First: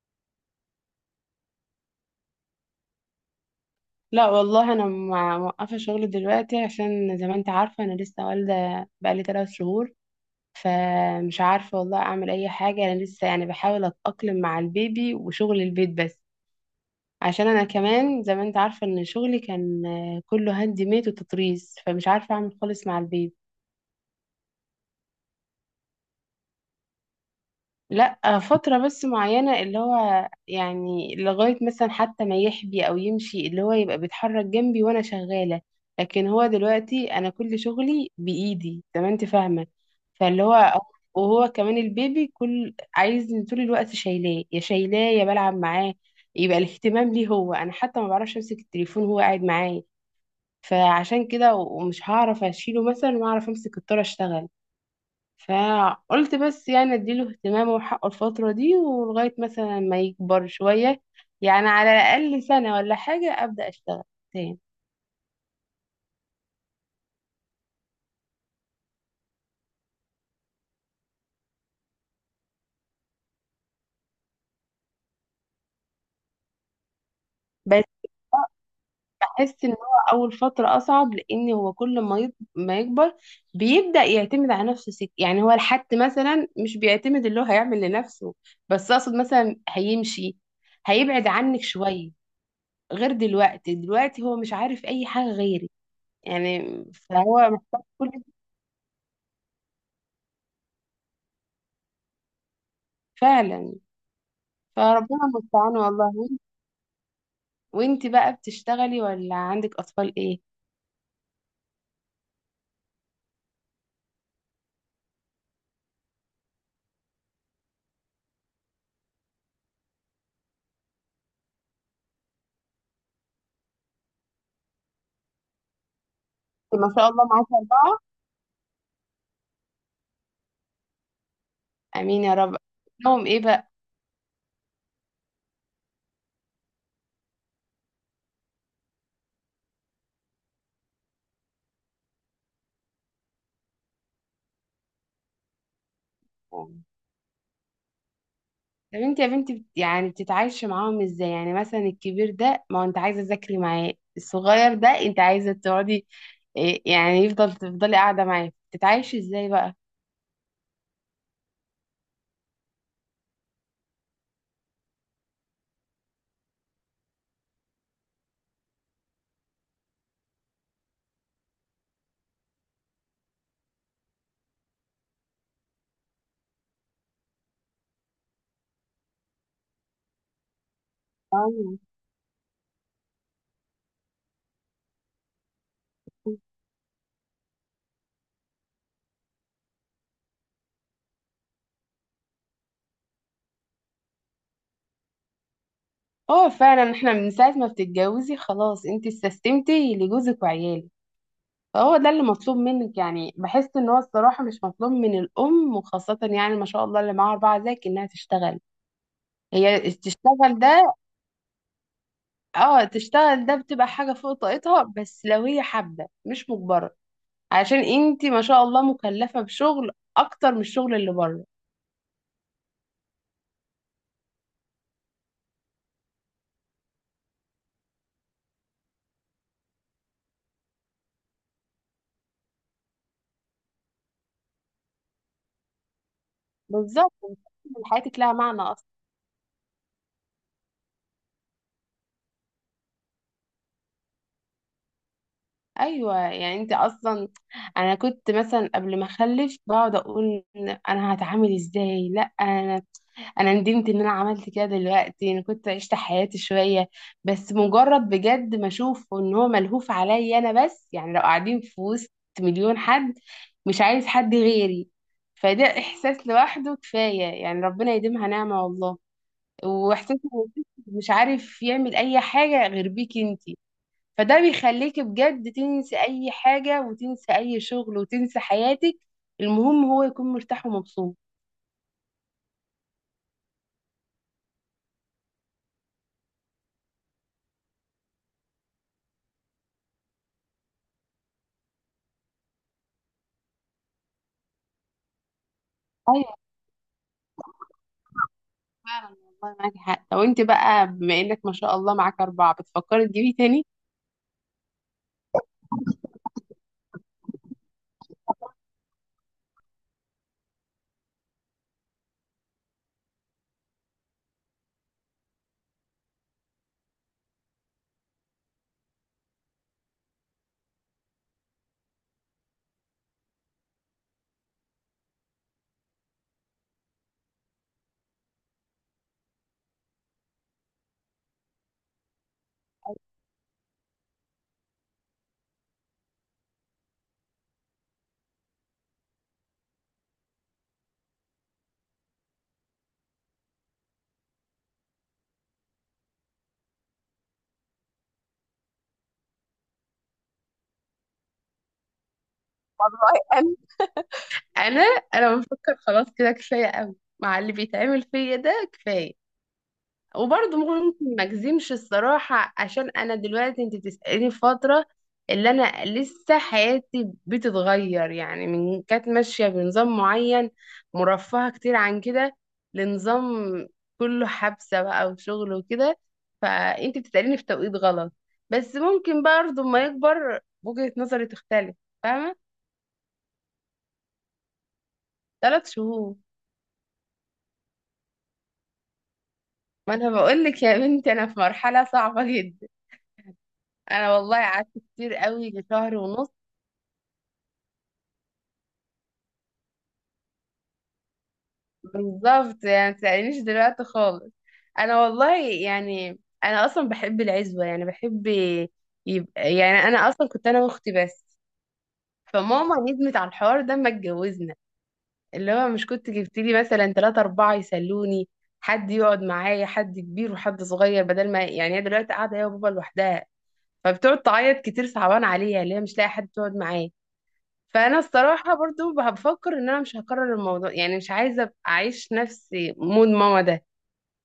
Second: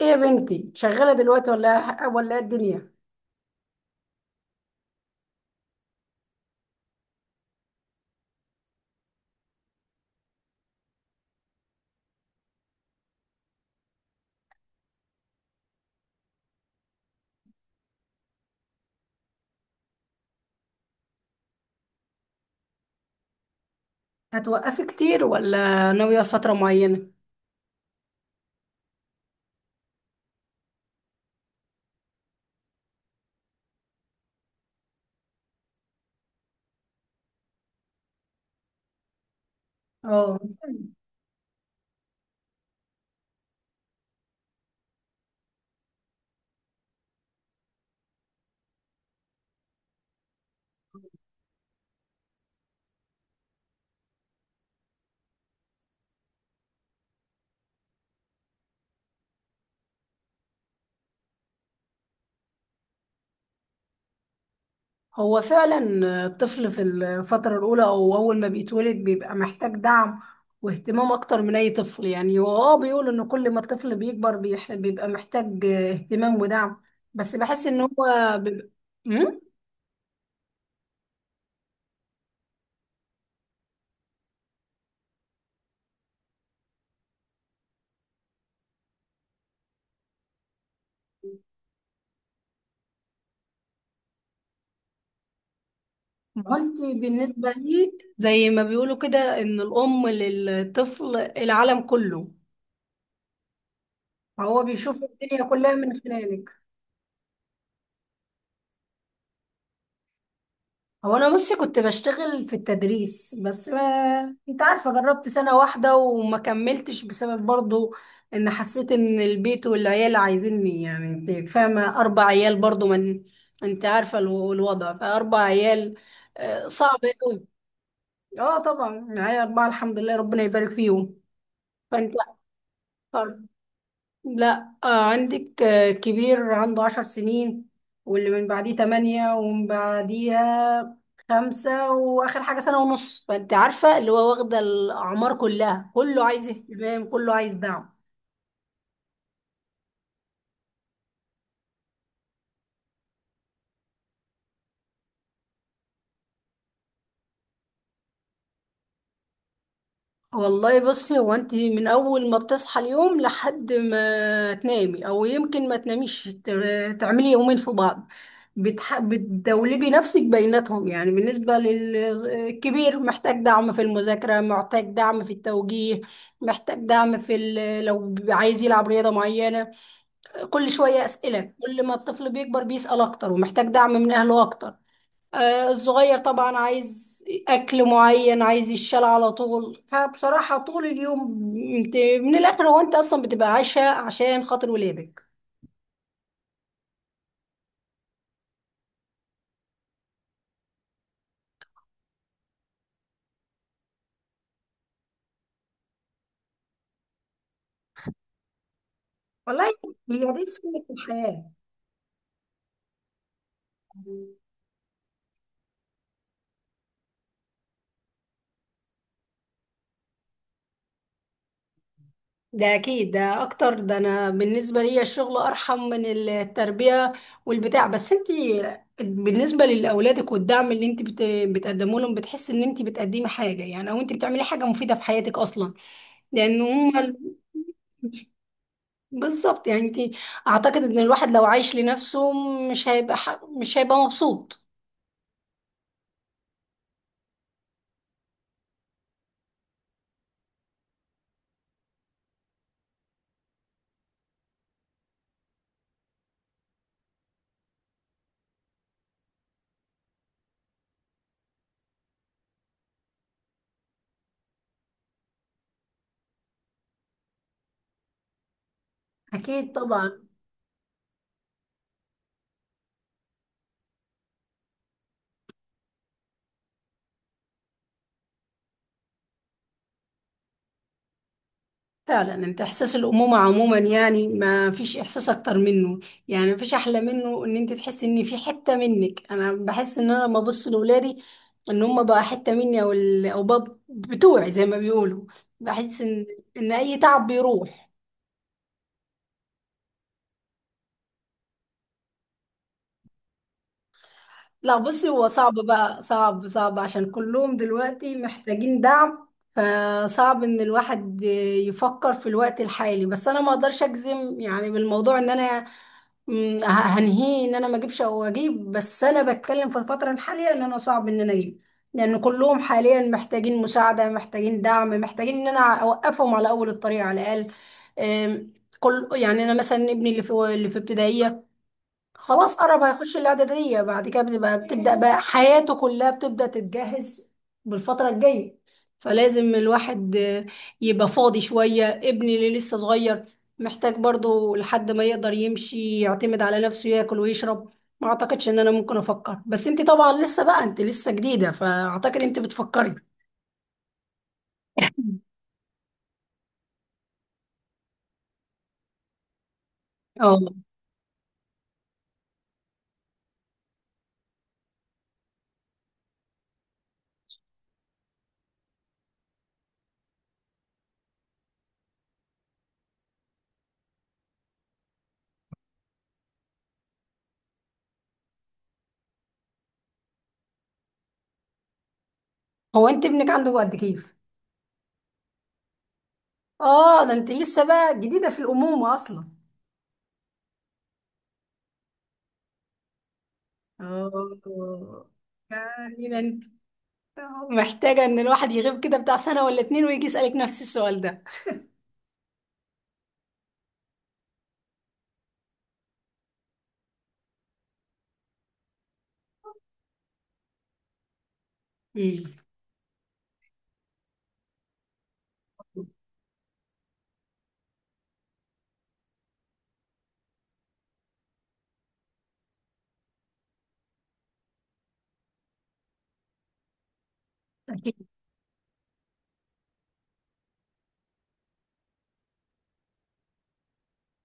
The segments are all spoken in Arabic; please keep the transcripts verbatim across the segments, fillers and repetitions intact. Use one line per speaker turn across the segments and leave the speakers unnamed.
ايه يا بنتي، شغالة دلوقتي ولا ولا إيه الدنيا؟
لا والله انا مع- موقفه شغل دلوقتي، عشان زي ما انت عارفه انا لسه والده بقالي ثلاث شهور. فمش عارفه والله اعمل اي حاجه، انا لسه يعني بحاول اتاقلم مع البيبي وشغل البيت بس. عشان انا كمان زي ما انت عارفه ان شغلي كان آه، كله هاند ميد وتطريز، فمش عارفه اعمل خالص مع البيبي.
هتوقفي كتير ولا ناوية فترة معينة؟
لا فترة بس معينة، اللي هو يعني لغاية مثلا حتى ما يحبي أو يمشي، اللي هو يبقى بيتحرك جنبي وأنا شغالة. لكن هو دلوقتي أنا كل شغلي بإيدي زي ما أنت فاهمة.
اه،
فاللي هو، وهو كمان البيبي كل عايز طول الوقت، شايلاه يا شايلاه يا بلعب معاه، يبقى الاهتمام ليه هو. أنا حتى ما بعرفش أمسك التليفون وهو قاعد معايا. فعشان كده و- ومش هعرف أشيله مثلا وأعرف أمسك الطارة أشتغل. فقلت بس يعني اديله اهتمام وحقه الفترة دي، ولغاية مثلا ما يكبر شوية، يعني على الأقل سنة ولا حاجة أبدأ أشتغل تاني.
هو فعلا الطفل في الفترة الأولى أو أول ما بيتولد بيبقى محتاج دعم واهتمام أكتر من أي طفل. يعني هو اه بيقول إن كل ما الطفل بيكبر بيح- بيبقى محتاج اهتمام ودعم، بس بحس إن
بس
هو بيبقى. مم؟
أحس إن هو أول فترة أصعب، لأن هو كل ما يط- ما يكبر بيبدأ يعتمد على نفسه، سك... يعني هو الحد مثلا مش بيعتمد، اللي هو هيعمل لنفسه، بس أقصد مثلا هيمشي، هيبعد عنك شوية. غير دلوقتي، دلوقتي هو مش عارف أي حاجة غيرك
ما
يعني.
انت بالنسبة
فهو محتاج
لي
كل،
زي ما بيقولوا كده، إن الأم للطفل العالم كله،
فعلا.
هو بيشوف
فربنا
الدنيا كلها
المستعان
من
والله.
خلالك.
وانتي بقى بتشتغلي ولا عندك اطفال ايه؟
هو انا بصي، كنت بشتغل في التدريس بس ما انت عارفه، جربت سنه واحده وما كملتش بسبب برضو ان حسيت ان البيت والعيال عايزيني. يعني انت فاهمه، اربع عيال برضو، من انت عارفه الو- الوضع، فاربع عيال آه،
ما
صعب
شاء الله
قوي.
معاكي اربعه.
اه طبعا معايا اربعه الحمد لله، ربنا يبارك فيهم. فانت،
امين يا رب. لهم ايه بقى؟
لا آه عندك آه كبير عنده عشر سنين، واللي من بعديه تمانية، ومن بعديها خمسة، وآخر حاجة سنة ونص. فأنت عارفة اللي هو واخدة الأعمار كلها، كله عايز
طب
اهتمام كله عايز دعم.
انت يا بنتي بت- يعني بتتعايشي معاهم ازاي؟ يعني مثلا الكبير ده ما هو انت عايزه تذاكري معاه، الصغير ده انت عايزه تقعدي إيه، يعني يفضل تفضلي قاعده معاه، بتتعايشي ازاي بقى؟
والله بصي، هو انت من اول ما بتصحى اليوم لحد ما تنامي او يمكن ما تناميش، ت- تعملي يومين في بعض بتح... بتدولبي نفسك بيناتهم. يعني بالنسبة للكبير محتاج دعم في المذاكرة، محتاج دعم في التوجيه، محتاج دعم في ال... لو عايز يلعب رياضة معينة. كل شوية أسئلة،
أيوة.
كل ما الطفل بيكبر بيسأل أكتر ومحتاج دعم من أهله أكتر. آه، الصغير طبعا عايز اكل معين، عايز يشال على طول. فبصراحة طول اليوم انت من الاخر هو انت اصلا بتبقى عايشة عشان خاطر ولادك.
اه فعلا، احنا من ساعه ما بتتجوزي خلاص انت استسلمتي لجوزك وعيالك. هو ده اللي مطلوب منك، يعني بحس ان هو الصراحه مش مطلوب من الام، وخاصه يعني ما شاء الله اللي معاها اربعه زيك انها تشتغل.
والله
هي
هي دي
تشتغل
سنة
ده،
الحياة.
اه، تشتغل ده بتبقى حاجه فوق طاقتها، بس لو هي حابه مش مجبره. عشان انتي ما شاء الله مكلفه بشغل اكتر من الشغل اللي بره.
ده اكيد، ده اكتر، ده انا بالنسبة لي الشغل ارحم من التربية والبتاع. بس انت بالنسبة لاولادك، والدعم اللي انت بت- بتقدمه لهم، بتحس ان انت بتقدمي حاجة يعني، او انت بتعملي حاجة مفيدة في حياتك اصلا، لان هم
بالظبط.
بالظبط.
حياتك لها معنى اصلا.
بالظبط يعني انت، اعتقد ان الواحد لو عايش لنفسه مش هيبقى ح... مش هيبقى مبسوط.
ايوه، يعني انت اصلا، انا كنت مثلا قبل ما اخلف بقعد اقول انا هتعامل ازاي. لا انا انا ندمت ان انا عملت كده، دلوقتي انا كنت عشت حياتي شويه بس. مجرد بجد ما اشوف ان هو ملهوف عليا انا بس، يعني لو قاعدين في وسط مليون حد مش عايز حد غيري، فده احساس لوحده كفايه، يعني ربنا يديمها نعمه والله.
اكيد
واحساس
طبعا.
إن مش عارف يعمل اي حاجه غير بيك انتي، فده بيخليك بجد تنسي اي حاجه، وتنسي اي شغل، وتنسي حياتك. المهم هو يكون مرتاح ومبسوط.
فعلا انت، احساس الامومه عموما يعني ما فيش احساس اكتر منه. يعني ما فيش احلى منه ان انت تحسي ان في حته منك. انا بحس ان انا لما ابص لاولادي، ان هم بقى حته مني، او ال... او بقى بتوعي زي ما بيقولوا، بحس ان، ان اي تعب بيروح.
فعلا. والله معاكي حق، لو انت بقى بما انك ما شاء الله معاك اربعه بتفكري تجيبي تاني؟
لا بصي، هو صعب بقى، صعب صعب عشان كلهم دلوقتي محتاجين دعم. فصعب ان الواحد يفكر في الوقت الحالي، بس انا ما اقدرش اجزم يعني بالموضوع ان انا م، ه- هنهيه ان انا ما اجيبش او اجيب، بس انا بتكلم في الفترة الحالية ان انا صعب ان انا اجيب، لان كلهم حاليا محتاجين مساعدة، محتاجين دعم، محتاجين ان انا اوقفهم على اول الطريق على الاقل. أم، كل يعني انا مثلا ابني اللي في اللي في ابتدائية، خلاص قرب هيخش الاعدادية، بعد كده بنبقى بتبدأ بقى حياته كلها بتبدأ تتجهز بالفترة الجاية. فلازم الواحد آه، يبقى فاضي شوية. ابني اللي لسه صغير محتاج برضو لحد ما يقدر يمشي يعتمد على نفسه، ياكل ويشرب. ما اعتقدش ان انا ممكن افكر، بس انت طبعا لسه بقى، انت لسه جديدة فاعتقد انت بتفكري.
والله انا، انا انا بفكر خلاص كده كفايه قوي، مع اللي بيتعمل فيا ده كفايه.
اه،
وبرضه ممكن ما اجزمش الصراحة، عشان انا دلوقتي انت بتسأليني في فترة اللي انا لسه حياتي بتتغير، يعني من كانت ماشية بنظام معين مرفهة كتير عن كده لنظام كله حبسة بقى وشغل وكده. فانت بتسأليني في توقيت غلط. بس ممكن برضه ما يكبر وجهة نظري تختلف، فاهمة؟
هو انت ابنك عنده قد كيف؟
ثلاث شهور.
اه ده انت لسه بقى جديدة في الأمومة اصلا.
ما انا بقول لك يا بنتي انا في مرحلة صعبة جدا. انا والله قعدت
اه
كتير قوي شهر ونص.
يعني ده محتاجة ان الواحد يغيب كده بتاع سنة ولا اتنين ويجي يسألك نفس السؤال ده.
بالظبط، يعني متسألنيش دلوقتي خالص. انا والله يعني انا اصلا بحب العزوه، يعني بحب يبقى، يعني انا اصلا كنت انا واختي بس.
مم.
فماما ندمت على الحوار ده، ما اتجوزنا اللي هو مش كنت جبت لي مثلا ثلاثة أربعة يسلوني، حد يقعد معايا، حد كبير وحد صغير، بدل ما يعني هي دلوقتي قاعدة هي وبابا لوحدها، فبتقعد تعيط كتير، صعبان عليها اللي هي مش لاقي حد تقعد معاه.
أكيد.
فانا الصراحه برضو بفكر ان انا مش هكرر الموضوع، يعني مش عايزه ابقى اعيش نفس مود ماما ده،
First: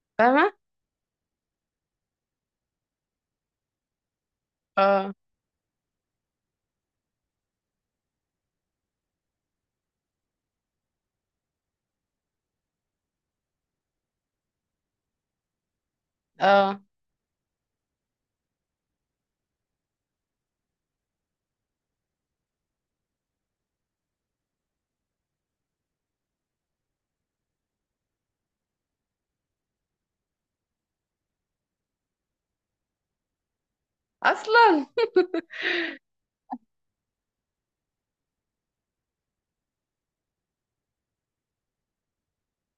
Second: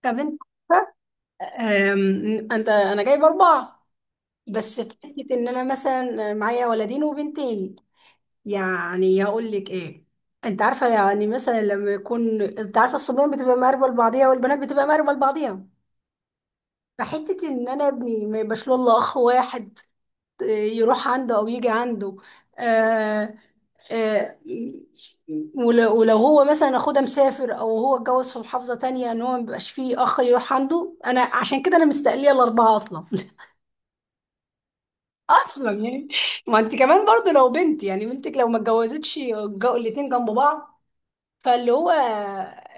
طب انت،
فاهمة؟
أم، انت انا جايب اربعة بس في
اه
حتة ان انا مثلا معايا ولدين وبنتين. يعني هقول لك ايه، انت عارفة يعني مثلا لما يكون، انت عارفة الصبيان بتبقى مقربة لبعضيها والبنات بتبقى مقربة لبعضيها.
اه،
فحتة ان انا ابني ما يبقاش له الا اخ واحد آه، يروح عنده او يجي عنده. آه، آه، ولو ولو هو مثلا اخوه ده مسافر، او هو اتجوز في محافظة تانية، ان هو ما بيبقاش فيه اخ يروح عنده. انا عشان كده انا مستقلية الاربعة اصلا.
اصلا.
اصلا يعني، ما انت كمان برضه لو بنت، يعني بنتك لو ما اتجوزتش الجو- الاتنين جنب بعض. فاللي هو آه،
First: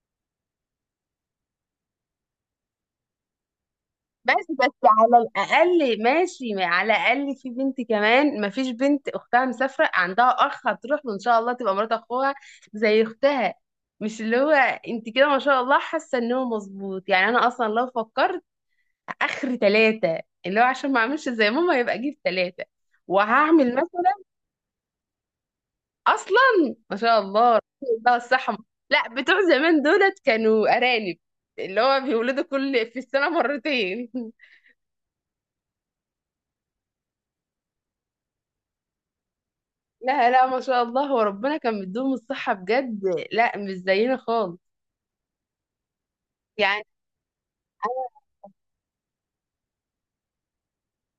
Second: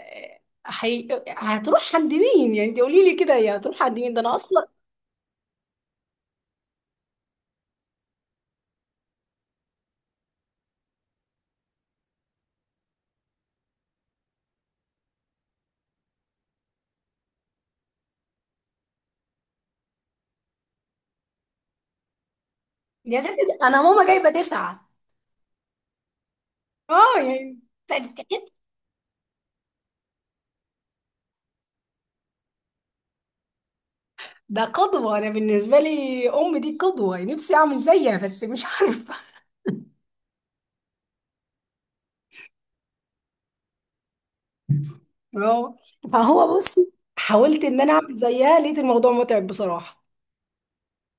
حي... هتروح عند مين؟ يعني انت قولي لي كده، يا هتروح عند مين؟ ده انا
بس
اصلا
بس على الاقل ماشي، ما- على الاقل في بنت كمان، ما فيش بنت اختها مسافرة عندها اخ هتروح له، ان شاء الله تبقى مرات اخوها زي اختها. مش اللي هو، انت كده ما شاء الله حاسة ان هو مظبوط يعني. انا اصلا لو فكرت اخر ثلاثة، اللي هو عشان ما اعملش زي ماما يبقى اجيب ثلاثة.
يا ستي، ده
وهعمل
انا ماما
مثلا،
جايبة تسعة.
اصلا ما
اه
شاء
يعني
الله، بقى الصحة. لا، بتوع زمان دولت كانوا أرانب، اللي هو بيولدوا كل في السنة مرتين.
ده قدوة. أنا بالنسبة لي أم دي قدوة، نفسي أعمل زيها بس مش عارفة.
لا لا، ما شاء الله، هو ربنا كان مديهم الصحة بجد. لا مش زينا خالص.
فهو فهو
يعني
بصي، حاولت إن أنا أعمل
أنا
زيها لقيت الموضوع متعب بصراحة.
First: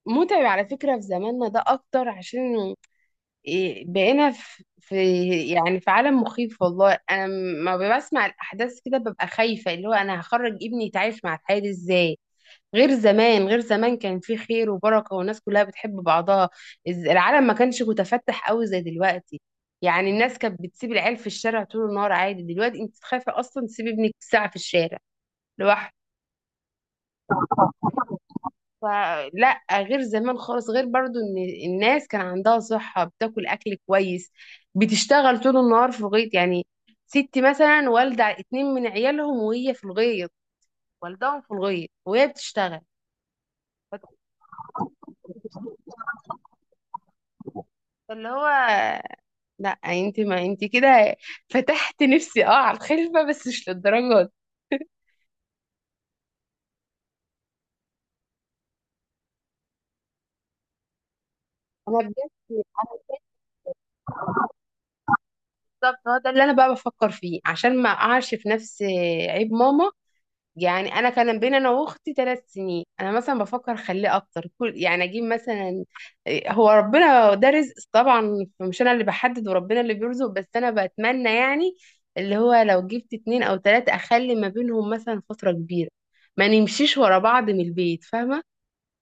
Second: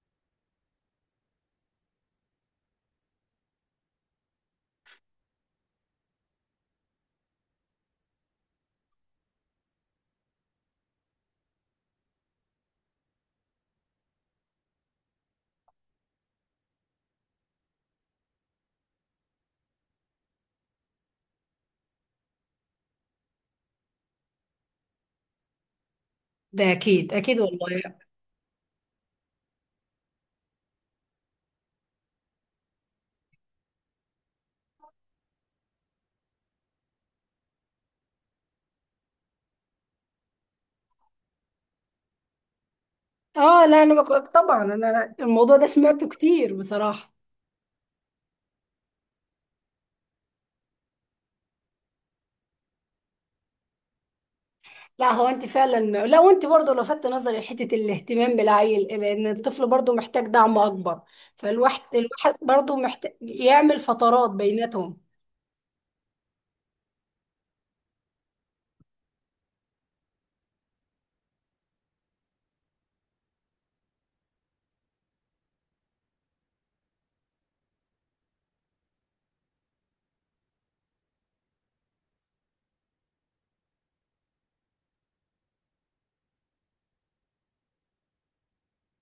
متعب على فكرة في زماننا ده أكتر، عشان إيه، بقينا في في يعني في عالم مخيف والله. أنا ما بسمع الأحداث كده ببقى خايفة اللي هو أنا هخرج ابني يتعايش مع الحياة دي إزاي. غير زمان غير زمان كان في خير وبركة والناس كلها بتحب بعضها. الز- العالم ما كانش متفتح قوي زي دلوقتي. يعني الناس كانت بتسيب العيال في الشارع طول النهار عادي، دلوقتي انت تخافي اصلا تسيبي ابنك ساعة في الشارع لوحده.
ده أكيد أكيد والله.
فلا غير زمان خالص، غير برضو ان الناس كان عندها صحة، بتاكل اكل كويس، بتشتغل طول النهار في الغيط. يعني ست مثلا والدة اتنين من عيالهم وهي في الغيط، والدهم في الغيط وهي بتشتغل.
آه لا أنا بك... طبعا أنا الموضوع ده سمعته كتير بصراحة.
فاللي هو لا، انت ما انت كده فتحت نفسي اه على الخلفه، بس مش للدرجه دي.
لا هو أنت فعلا، لا وأنت برضه لفتت نظري لحتة الاهتمام بالعيل، لأن الطفل برضه محتاج دعم أكبر. فالواحد
انا بجد
الواحد برضه محتاج يعمل فترات بيناتهم.
بالظبط، هو ده اللي انا بقى بفكر فيه، عشان ما اقعش في نفس عيب ماما. يعني انا كان بين انا واختي ثلاث سنين، انا مثلا بفكر اخليه اكتر، كل يعني اجيب مثلا إيه، هو ربنا ده رزق طبعا مش انا اللي بحدد، وربنا اللي بيرزق، بس انا بتمنى يعني اللي هو لو جبت اتنين او تلاتة اخلي ما بينهم مثلا فتره كبيره، ما نمشيش ورا بعض من البيت، فاهمه؟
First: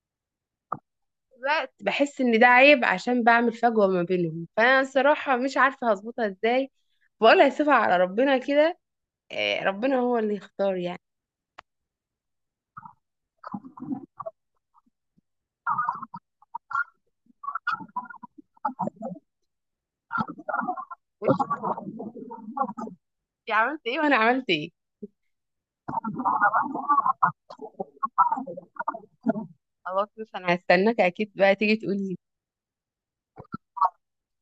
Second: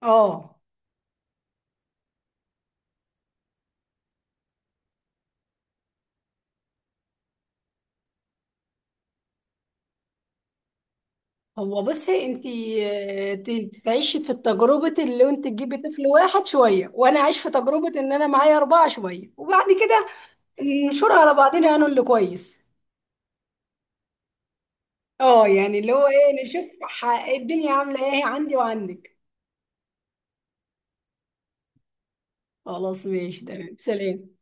آه
الوقت بحس ان ده عيب، عشان بعمل فجوة ما بينهم، فانا الصراحة مش عارفة هظبطها ازاي. بقولها سيبها على ربنا كده آه، ربنا هو اللي يختار يعني.
هو بصي انتي آه، ت- تعيشي في تجربة اللي انت تجيبي طفل واحد شوية، وانا اعيش في تجربة ان انا معايا اربعة شوية، وبعد كده ننشرها على بعضنا انا اللي كويس.
انت عملت ايه وانا عملت ايه؟
اه يعني اللي هو ايه، نشوف ح- الدنيا عاملة ايه عندي وعندك.
خلاص بس انا هستناك اكيد بقى تيجي تقولي.
خلاص ماشي، تمام، سلام.